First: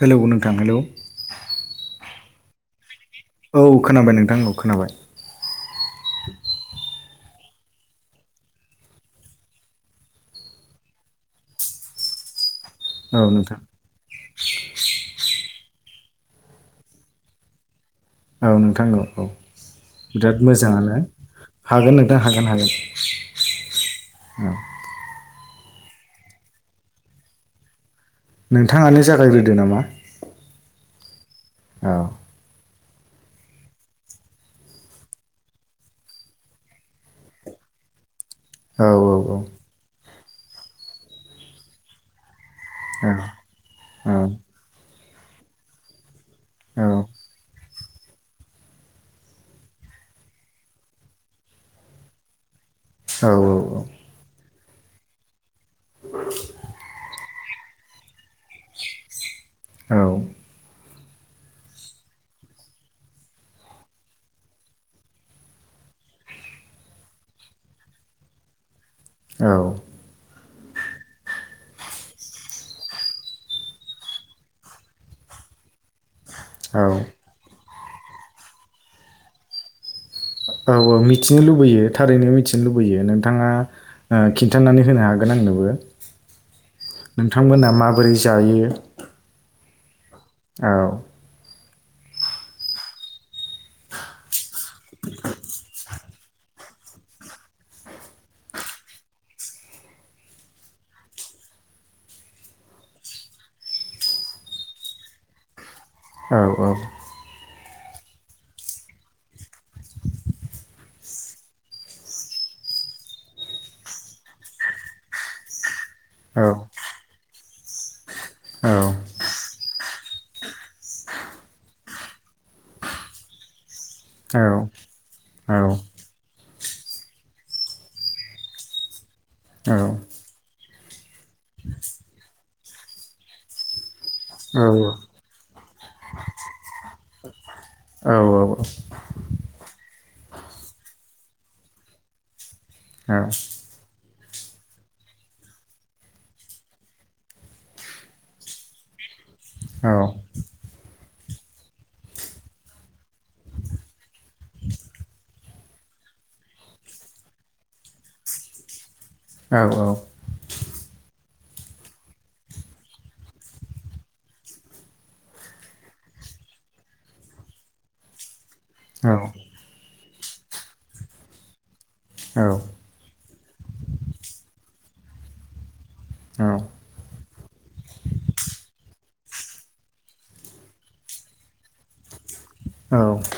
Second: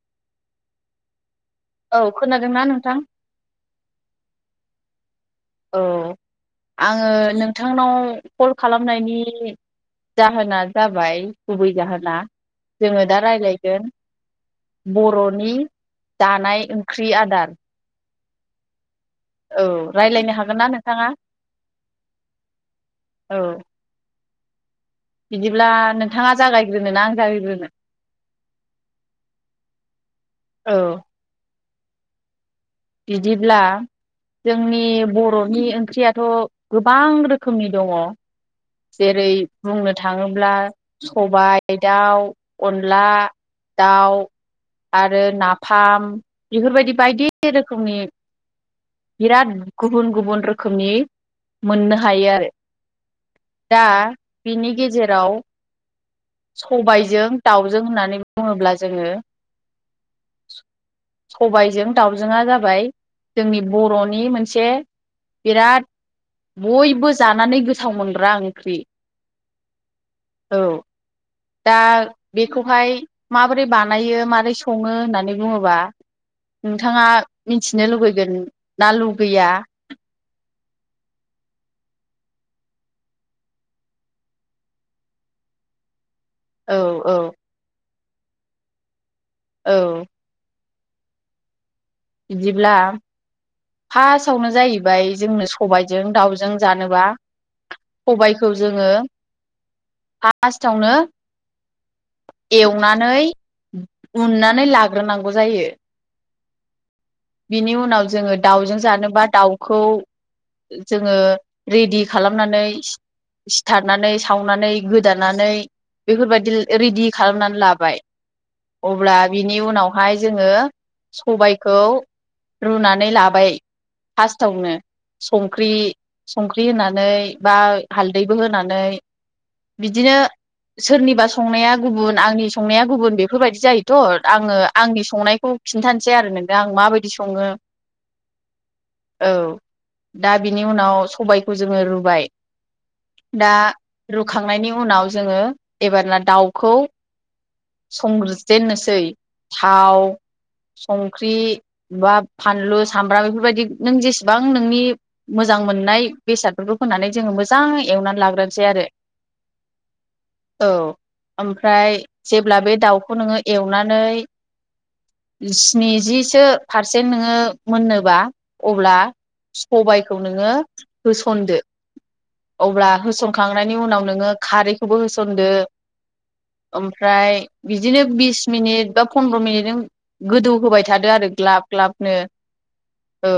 Hello नोंथां hello. औ खोनादोंना नोंथां? औ खोनाबाय नोंथां औ खोनाबाय। औ आङो नोंथांनाव कल खालामनायनि जाहोना जाबाय गुबै जाहोना जोङो औ दा नोंथां रायज्लायगोन बर'नि दानाय ओंख्रि आदार। औ नोंथां औ। औ रायज्लायनो बिराद हागोन ना मोजाङानो नोंथाङा हागोन नोंथां हागोन औ हागोन। ओम। बिदिब्ला नोंथाङा जागायग्रोनोना आं जागायग्रोनो? नोंथाङानो जागायग्रोदो नामा। औ। औ। बिदिब्ला जोंनि बर'नि ओंख्रियाथ' गोबां रोखोमनि दङ औ औ जेरै बुंनो थाङोब्ला सबाय दाउ अनला औ दाउ औ आरो नाफाम बेफोरबायदि बायदि रोखोमनि बिराद गुबुन गुबुन रोखोमनि मोननो हायो आरो। औ दा औ औ। बिनि गेजेराव सबायजों दाउजों होननानै बुङोब्ला जोङो औ। सबायजों दाउजोंआ जाबाय जोंनि बर'नि मोनसे बिराद बयबो जानानै गोथाव मोनग्रा ओंख्रि। औ। औ। दा बेखौहाय माबोरै बानायो माबोरै सङो होननानै बुङोबा औ औ नोंथाङा मिथिनो लुगैगोन ना लुगैया? औ औ मिथिनो लुबैयो थारैनो मिथिनो लुबैयो नोंथाङा ओ खिन्थानानै होनो हागोन आंनोबो। औ औ नोंथांमोना माबोरै जायो? औ। औ। बिदिब्ला फार्स्टआवनो जाहैबाय जोंनो सबायजों दाउजों जानोबा सबायखौ जोङो फार्स्टआवनो एवनानै उननानै लाग्रोनांगौ जायो। औ औ। बिनि उनाव जोङो दाउजों जानोबा दाउखौ जोङो रेडि खालामनानै सिथारनानै सावनानै गोदानानै औ बेफोरबायदिल ए रेडि खालामनानै लाबाय। अब्ला बिनि उनावहाय जोङो सबायखौ रुनानै लाबाय औ फास्टावनो। संख्रि संख्रि होनानै बा हालदैबो होनानै औ बिदिनो सोरनिबा संनाया गुबुन आंनि संनाया गुबुन बेफोरबायदि जायोथ' आङो औ आंनि संनायखौ खिन्थानोसै आरो नोंथां आं माबायदि सङो। औ औ दा बिनि उनाव सबायखौ जोङो रुबाय औ दा रुखांनायनि उनाव जोङो एबार ना दाउखौ संजेननोसै थाव संख्रि बा फानलु सामब्राम बेफोरबायदि नों जेसेबां नोंनि मोजां मोजां मोननाय बेसादफोरखौ फानै जोङो मोजां एवनानै लाग्रोसै आरो। औ औ औ ओमफ्राय जेब्ला बे दाउखौ नोङो एवनानै बिसिनि जिसो पारसेन्ट नोङो मोननोबा अब्ला औ सबायखौ नोङो होसनदो। अब्ला होसनखांनायनि उनाव नोङो खारैखौबो होसनदो [inaudible] आम फ्राय बिदिनो बिस मिनिट बा फन्द्र' मिनिटजों गोदौ होबाय थादो आरो ग्लाब ग्लाब नो। औ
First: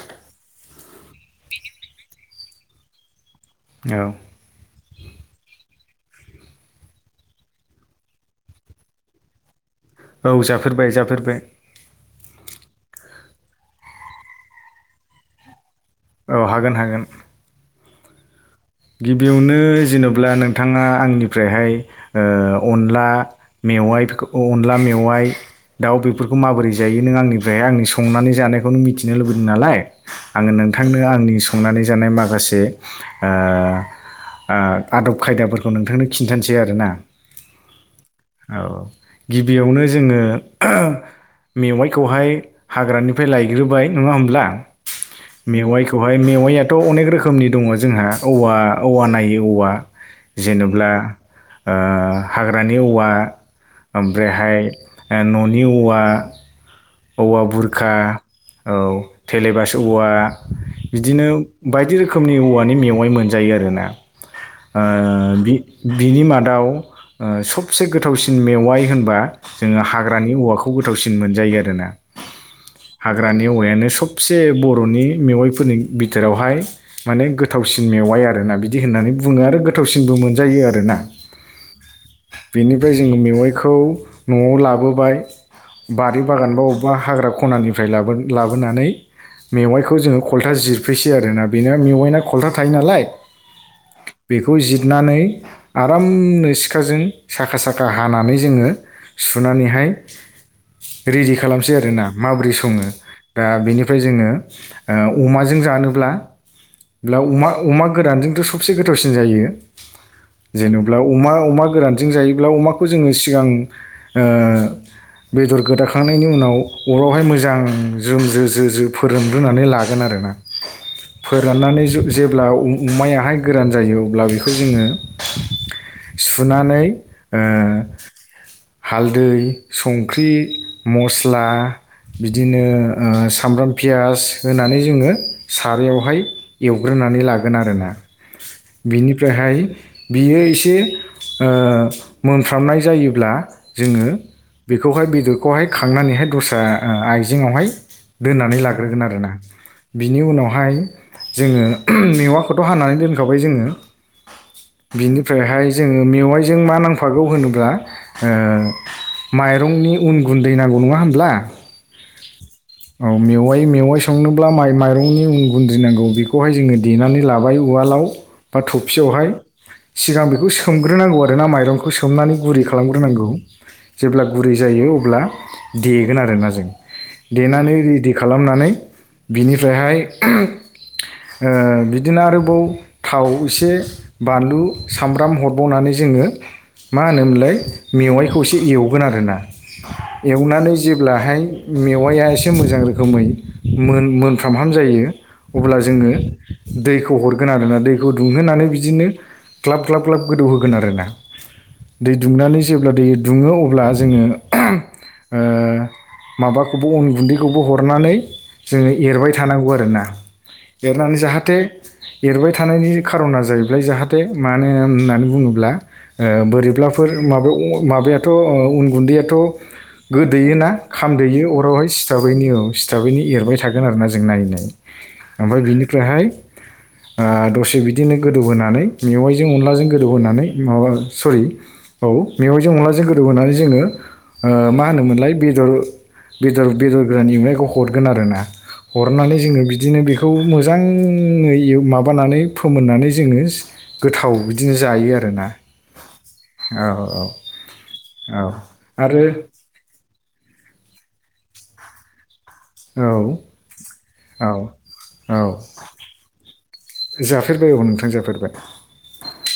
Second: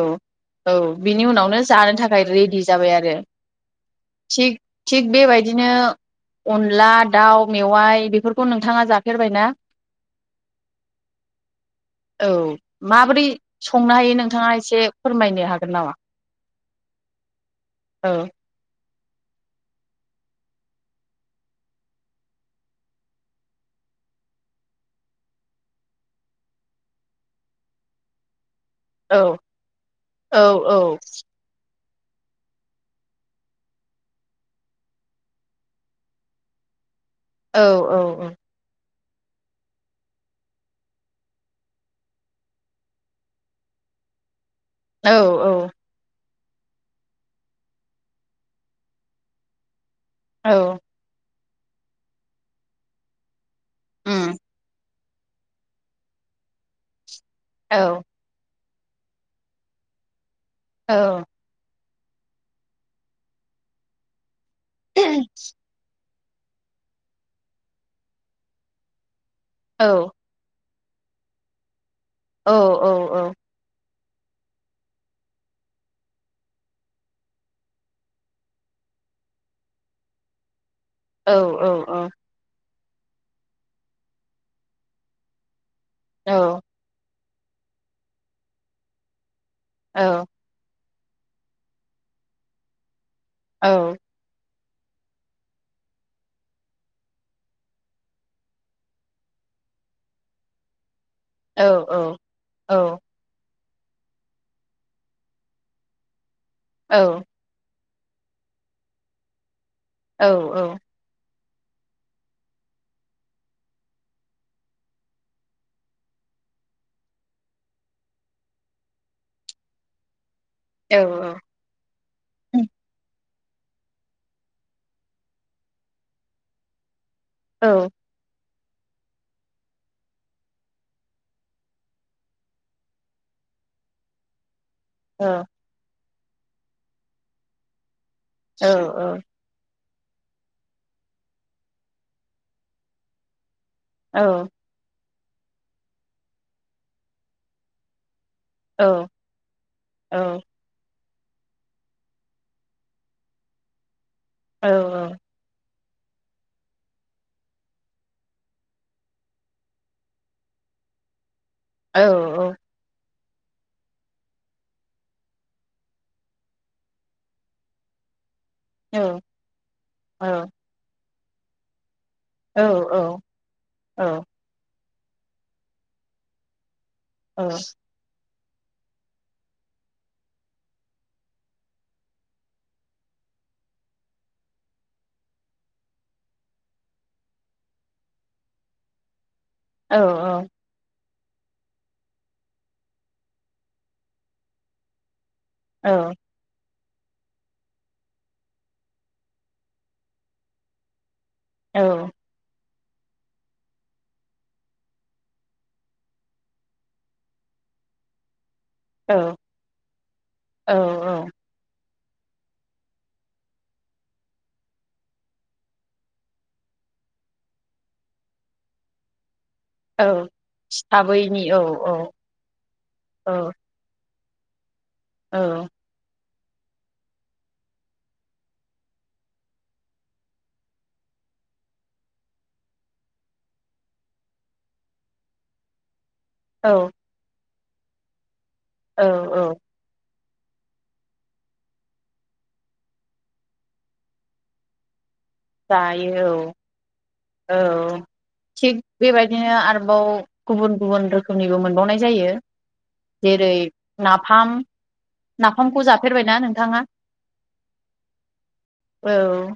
औ बिनि उनावनो जानो थाखाय रेडि जाबाय आरो। थिग थिग बेबायदिनो अनला दाउ मेवाइ बेफोर खौ नोंथाङा जाफेरबाय ना? औ जाफेरबाय जाफेरबाय। औ माबोरै संनो हायो नोंथाङा एसे फोरमायनो हागोन नामा? औ हागोन हागोन‌। औ गिबियावनो जेनेबा नोंथाङा आंनिफ्रायहाय अनला मेवाइ मेवाइ [unintelligible] आनला मेवाय दाउ बेफोरखौ माबोरै जायो नों आंनिफ्राय आंनि संनाय संनानै जानायफोरखौ नों मोनथिनो औ लुगैदों नालाय औ अङो औ नोंथांनो आंनि संनानै जानाय माखासे ओ ओ आदब खायदाफोरखौ नोंथांनो खिन्थानोसै आरोना। औ औ औ औ गिबियावनो जोङो मेवाइखौहाय हाग्रानिफ्राय लायग्रोबाय नङा होमब्ला? औ औ मेवाइयाथ' अनेक रोखोमनि दङ जोंहा औवा औवा नायो औवा औ जेनेब्ला हाग्रानि ओ औवा उम ओमफ्रायहाय न'नि औवा औवा बुरखा औ औ थेलेबास' औवा औ बिदिनो बायदि रोखोमनि औवानि मेवाइ मोनजायो आरोना। ओ बि बिनि मादाव सबसे गोथावसिन मेवाइ होनबा जोङो औ हाग्रानि औवाखौ गोथावसिन मोनजायो आरोना औ हाग्रानि औवायानो सब से बर'नि मेवाइफोरनि बिथोरावहाय माने गोथावसिन मेवाइ आ आरोना बिदि होननानै बुङो आरो गोथावसिनबो मोनजायो आरोना। औ औ औ बेनिफ्राय जोङो मेवाइखौ न'आव लाबोबाय बारि बागानबा अबेबा हाग्रा ख खनानिफ्राय लाबो लाबोनानै मेवाइखौ जोङो खलथा जिर फैसै आरोना बेनो मेवाइना खल्था थायो नालाय औ बेखौ जिरनानै आरामनो सिखाजों साखा साखा हानानै जोङो सुनानैहाय रेडि खालामसै आरोना माबोरै सङो दा बेनि जोङो अमाजों जानोब्ल ब्ला अमा अमा गोरानजोंथ' सबसे गोथावसिन जायो जेनोब्ला अमा अमा गोरानजों जायोब्ला अमाखौ जोङो सिगां ओ बेदर गोदाखांनायनि उनाव अरावहाय मोजां जोम जो जो फोरोनग्रोनानै लागोन आरोना। फोराननानै ज-जेब्ला अ मायाहाय गोरान जायो अब्ला बेखौ जोङो सुनानै ओ औ। हालदै, संख्रि, मस्ला बिदिनो ओ सामब्राम पियास होनानै जोङो औ सारायावहाय एवग्रोनानै लागोन आरोना। सिथाबैनि बिनिफ्रायहाय बियो एसे ओ मोनफ्रामनाय जायोब्ला जोङो औ बेखौहाय बेदरखौहाय खांनानैहाय दस्रा ओ आइजेङावहाय दोननानै औ लाग्रोगोन आरोना। बिनि औ उनावहाय जोङो मेवा खथ' हानानै दोनखाबाय जोङो, औ बिनिफ्रायहाय जोङो मेवाइजों मा नांफागौ होनोब्ला ओ माइरंनि उन गुन्दै नां गौ नङा होनब्ला? औ औ। औ मेवाइ मेवाइ संनोब्ला माइ माइरंनि उन गुन्दै नांगौ बेखौहाय जोङो देनानै लाबाय उवालाव बा औ थफसियावहाय। सिगां बेखौ सोमग्रो नांगौ आरो ना माइरं खौ सोमनानै गुरै औ खालामग्रोनांगौ। जेब्ला गुरै जायो अब्ला देगोन आरोना जों। देनानै रेडि खा खालामनानै बिनिफ्रायहाय ओ बि दिनो आरोबाव थाव एसे, बानलु, सामब्राम हरबावनानै जोङो मा होनोमोनलाय मेवाइखौ एसे एवगोन आरोना। औ एवनानै जे ब्लाहाय मेवाया एसे मोजां रोखोमै मोनमोनफ्रामहाम जायो अब्ला जोङो दैखौ हरगोन आरोना। दैखौ दुंहोनानै बिदिनो ग्लाब ग्लाब ग्लाब गोदौहोगोन आरोना। दै दुंनानै जेब्ला दै दुङो अब्ला जोङो ओ माबाखौबो अन गुन्दैखौबो हरनानै जोङो एरबाय थानांगौ आरोना। औ एरनानै जाहा थे एरबाय थानायनि खार'ना जाहैबाय जाहाथे मानो होननानै बुङोब्ला ओ बोरैब्लाफोर माबायाव माबायाथ' उन गुन्दैयाथ' औ गोदोयोना सिथाबैनि खामदोयो औ अरावहाय औ सिथाबैनो औ सिथाबैनो एरबाय थागोन आरोना जों नायै नायै ओमफ्राय बिनिफ्रायहाय [inaudible] आ दसे बिदिनो गोदौहोनानै मेवाइजों अनलाजों गोदौहोनानै माबा सरि औ मेवाइजों अनलाजों गोदौ होनानै जोङो ओ मा होनोमोनलाय बेदर बेदर औ बेदर गोरान एवनायखौ हरगोन आरोना। हरनानै औ जोङो बिदिनो बे खौ मोजाङै माबानानै फोमोननानै जोङो गोथाव बिदिनो जायो आ जायो औ औ। औ थिग आरो बेबादिनो आरोबाव गुबुन गुबुन रोखोमनिबो मोनबावनाय जायो। औ जेरै औ नाफाम। औ नाफामखौ जाफेरबायना नोंथाङा? जाफेरबाय औ नोंथां जाफेरबाय। औ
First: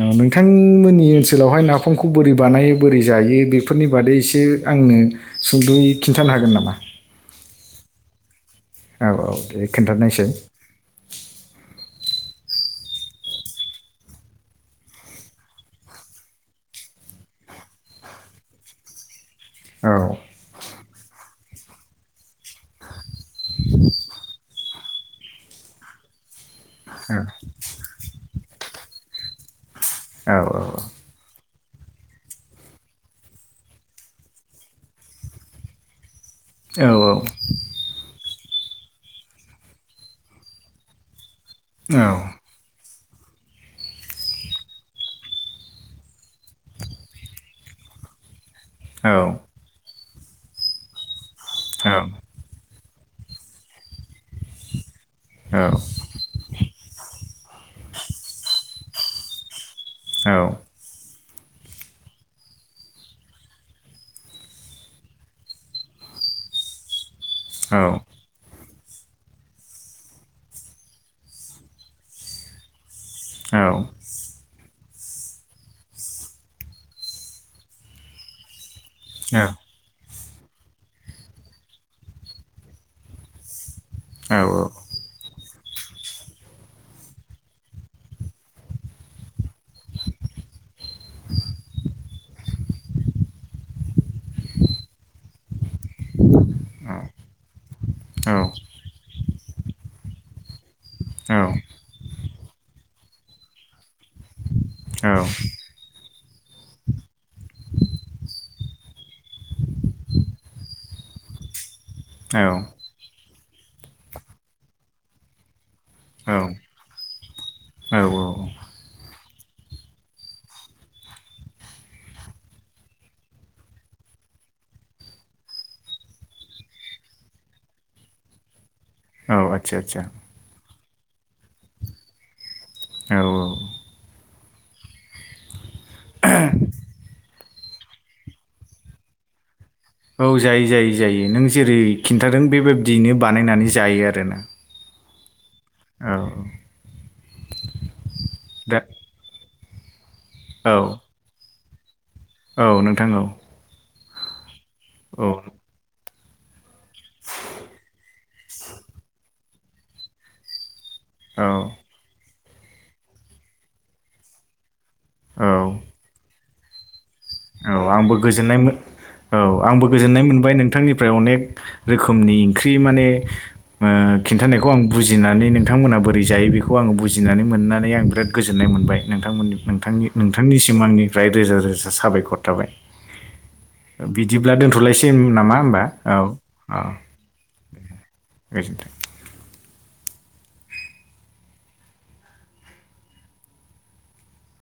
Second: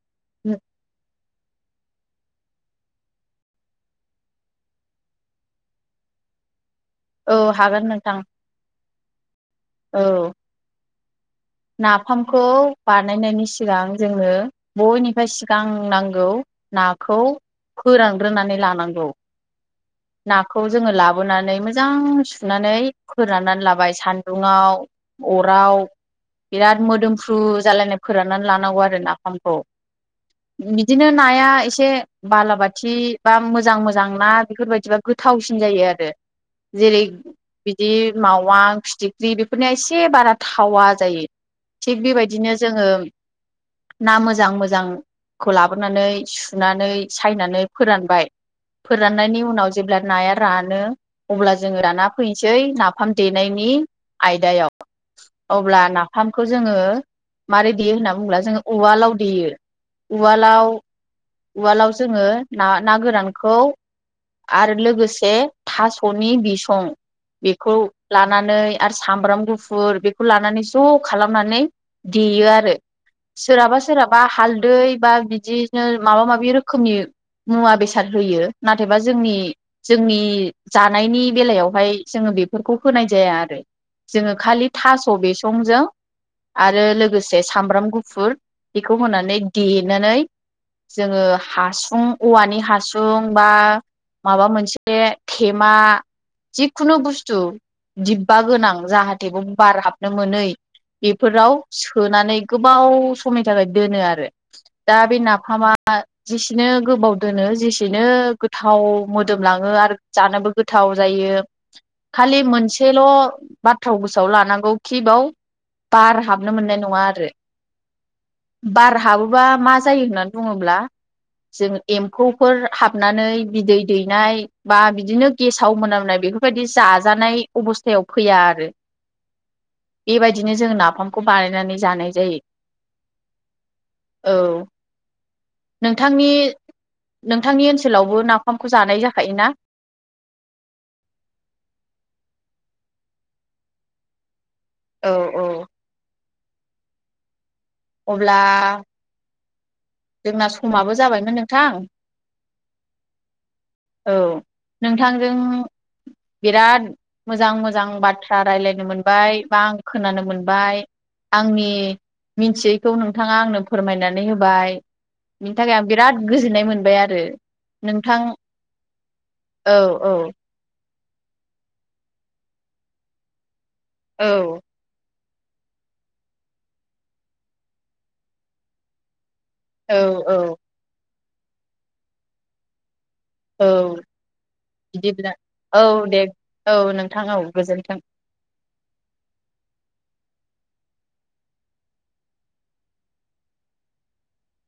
अ नोंथांमोननि ओनसो सोलावहाय नाफामखौ बोरै बानायो बोरै जायो बेफोरनि बादै एसे आंनो सुंद'यै खिन्थाला हागोन नामा? औ हागोन नोंथां। औ औ दे औ खोनथानायसाय। नाफामखौ बानायनायनि सिगां जोङो बयनिफाय सिगां नांगौ नाखौ फोरानग्रोनानै लानांगौ। औ नाखौ जोङो लाबोनानै मोजां सुनानै फोराननानै लाबाय सान्दुङाव अराव बेराद मोदोमफ्रु जालायनाय फोराननानै लानांगौ आरो नाफामखौ। औ बिदिनो नाया इसे से बालाबाथि बा मोजां मोजां ना बेफोरबायदिबा गोथावसिन जायो आरो। औ जेरै बिदि माव। अवां फिथिख्रि बेफोरनिया एसे बारा थावा जायो थिग औ बेबायदिनो जोङो [unintelligible] ना मोजां मोजांखौ लाबोनानै सुनानै सायनानै फोरानबाय औ फोराननायनि उनाव जेब्ला नाया रानो अब्ला जोङो राना फैनोसै ना नाफाम देनायनि आयदायाव औ अब्ला नाफामखौ जोङो। मारोरै देयो होनना बुङोब्ला जोङो उवालाव देयो उवालाव उवालाव जोङो ना ना गोरानखौ आरो लोगोसे थास'नि बिसं बेखौ लानानै आरो सामब्राम गुफुर बेखौ लानानै ज' खालामनानै देयो आरो। सोरहाबा सोरहाबा हालदै बा बिदिनो माबा मनि मुवाल बेसाद होयो नबा जोंनि औ जोंनि जानायनि बेलायावहाय जोङो बेफोरखौ होनाय जाया आरो। जोङो औ औ औ खालि थास' बिसंजों आरो लोगोसे सामब्राम गुफुर बेखौ होनानै देनानै जोङो हासुं औवानि हासुं बा माबा मोनसे मा जिखुनु बुस्थु आदसा दिब्बा गोनां जाहाथेबो बार हाबनो मोनै बेफोराव सोनानै गोबाव समनि थाखाय दोनो आरो। दा बे नाफामा जेसेनो गोबाव दोनो जेसेनो गो थाव मोदोमलाङो आरो जानोबो गोथाव जायो। खालि मोनसेल' बाथ्रााव गोसोआव लानांगौ खि बाव बार हाबनो मोननाय नङा आरो बार हाबो बबा मा जायो होननानै बुङोब्ला जों एम्फौफोर हाबनानै बिदै दैनाय बा बिदिनो गेसाव मोनामनाय बेफोरबायदि जाजानाय अबस्थायाव फैया आरो। औ आतसा आतसा ओंखामखौ बानायनानै जानाय जायो। औ औ औ नोंथांनि नोंथांनि ओनसोलावबो ना ओंखामखौ जानाय जाखायोना औ जायो जायो जायो नों जेरै खिन्थादों बेबायदियैनो बानायनानै जायो आरो ना औ औ औ अब्ला दा जोंना औ समाबो जाबायमोन नोंथां। औ नोंथां औ औ औ नोंथांजों बिराद मोजां मोजां बाथ्रा राय्लायनो मोनबाय बा आं खोनानो मोनबाय औ आंनि मिथियैखौ नोंथाङा आंनो फोरमायनानै होबाय औ बिनि थाखाय आं बिराद गोजोननाय मोनबाय आरो औ आंबो नोंथां गोजोननाय औ आंबो गोजोननाय मोनबाय नोंथांनि अनेक रोखोमनि ओंख्रि माने औ खिन्थानायखौ आं बुजि बुजिनानै नोंथांमोना बोरै जायो बेखौ आङो बुजिनानै मोननानै आं बिराद गोजोननाय मोनबाय नोंथांमोननि औ नोंथांनि औ नोंथांनि सिमांनिफ्राय रोजा रोजा साबायखर थाबाय। [unintelligible] औ बिदिब्ला दोनथ'लायसै नामा होमबा बिदिब्लाब्ला औ दे औ नोंथां औ गोजोन्थों गोजिनथों। [unintelligible]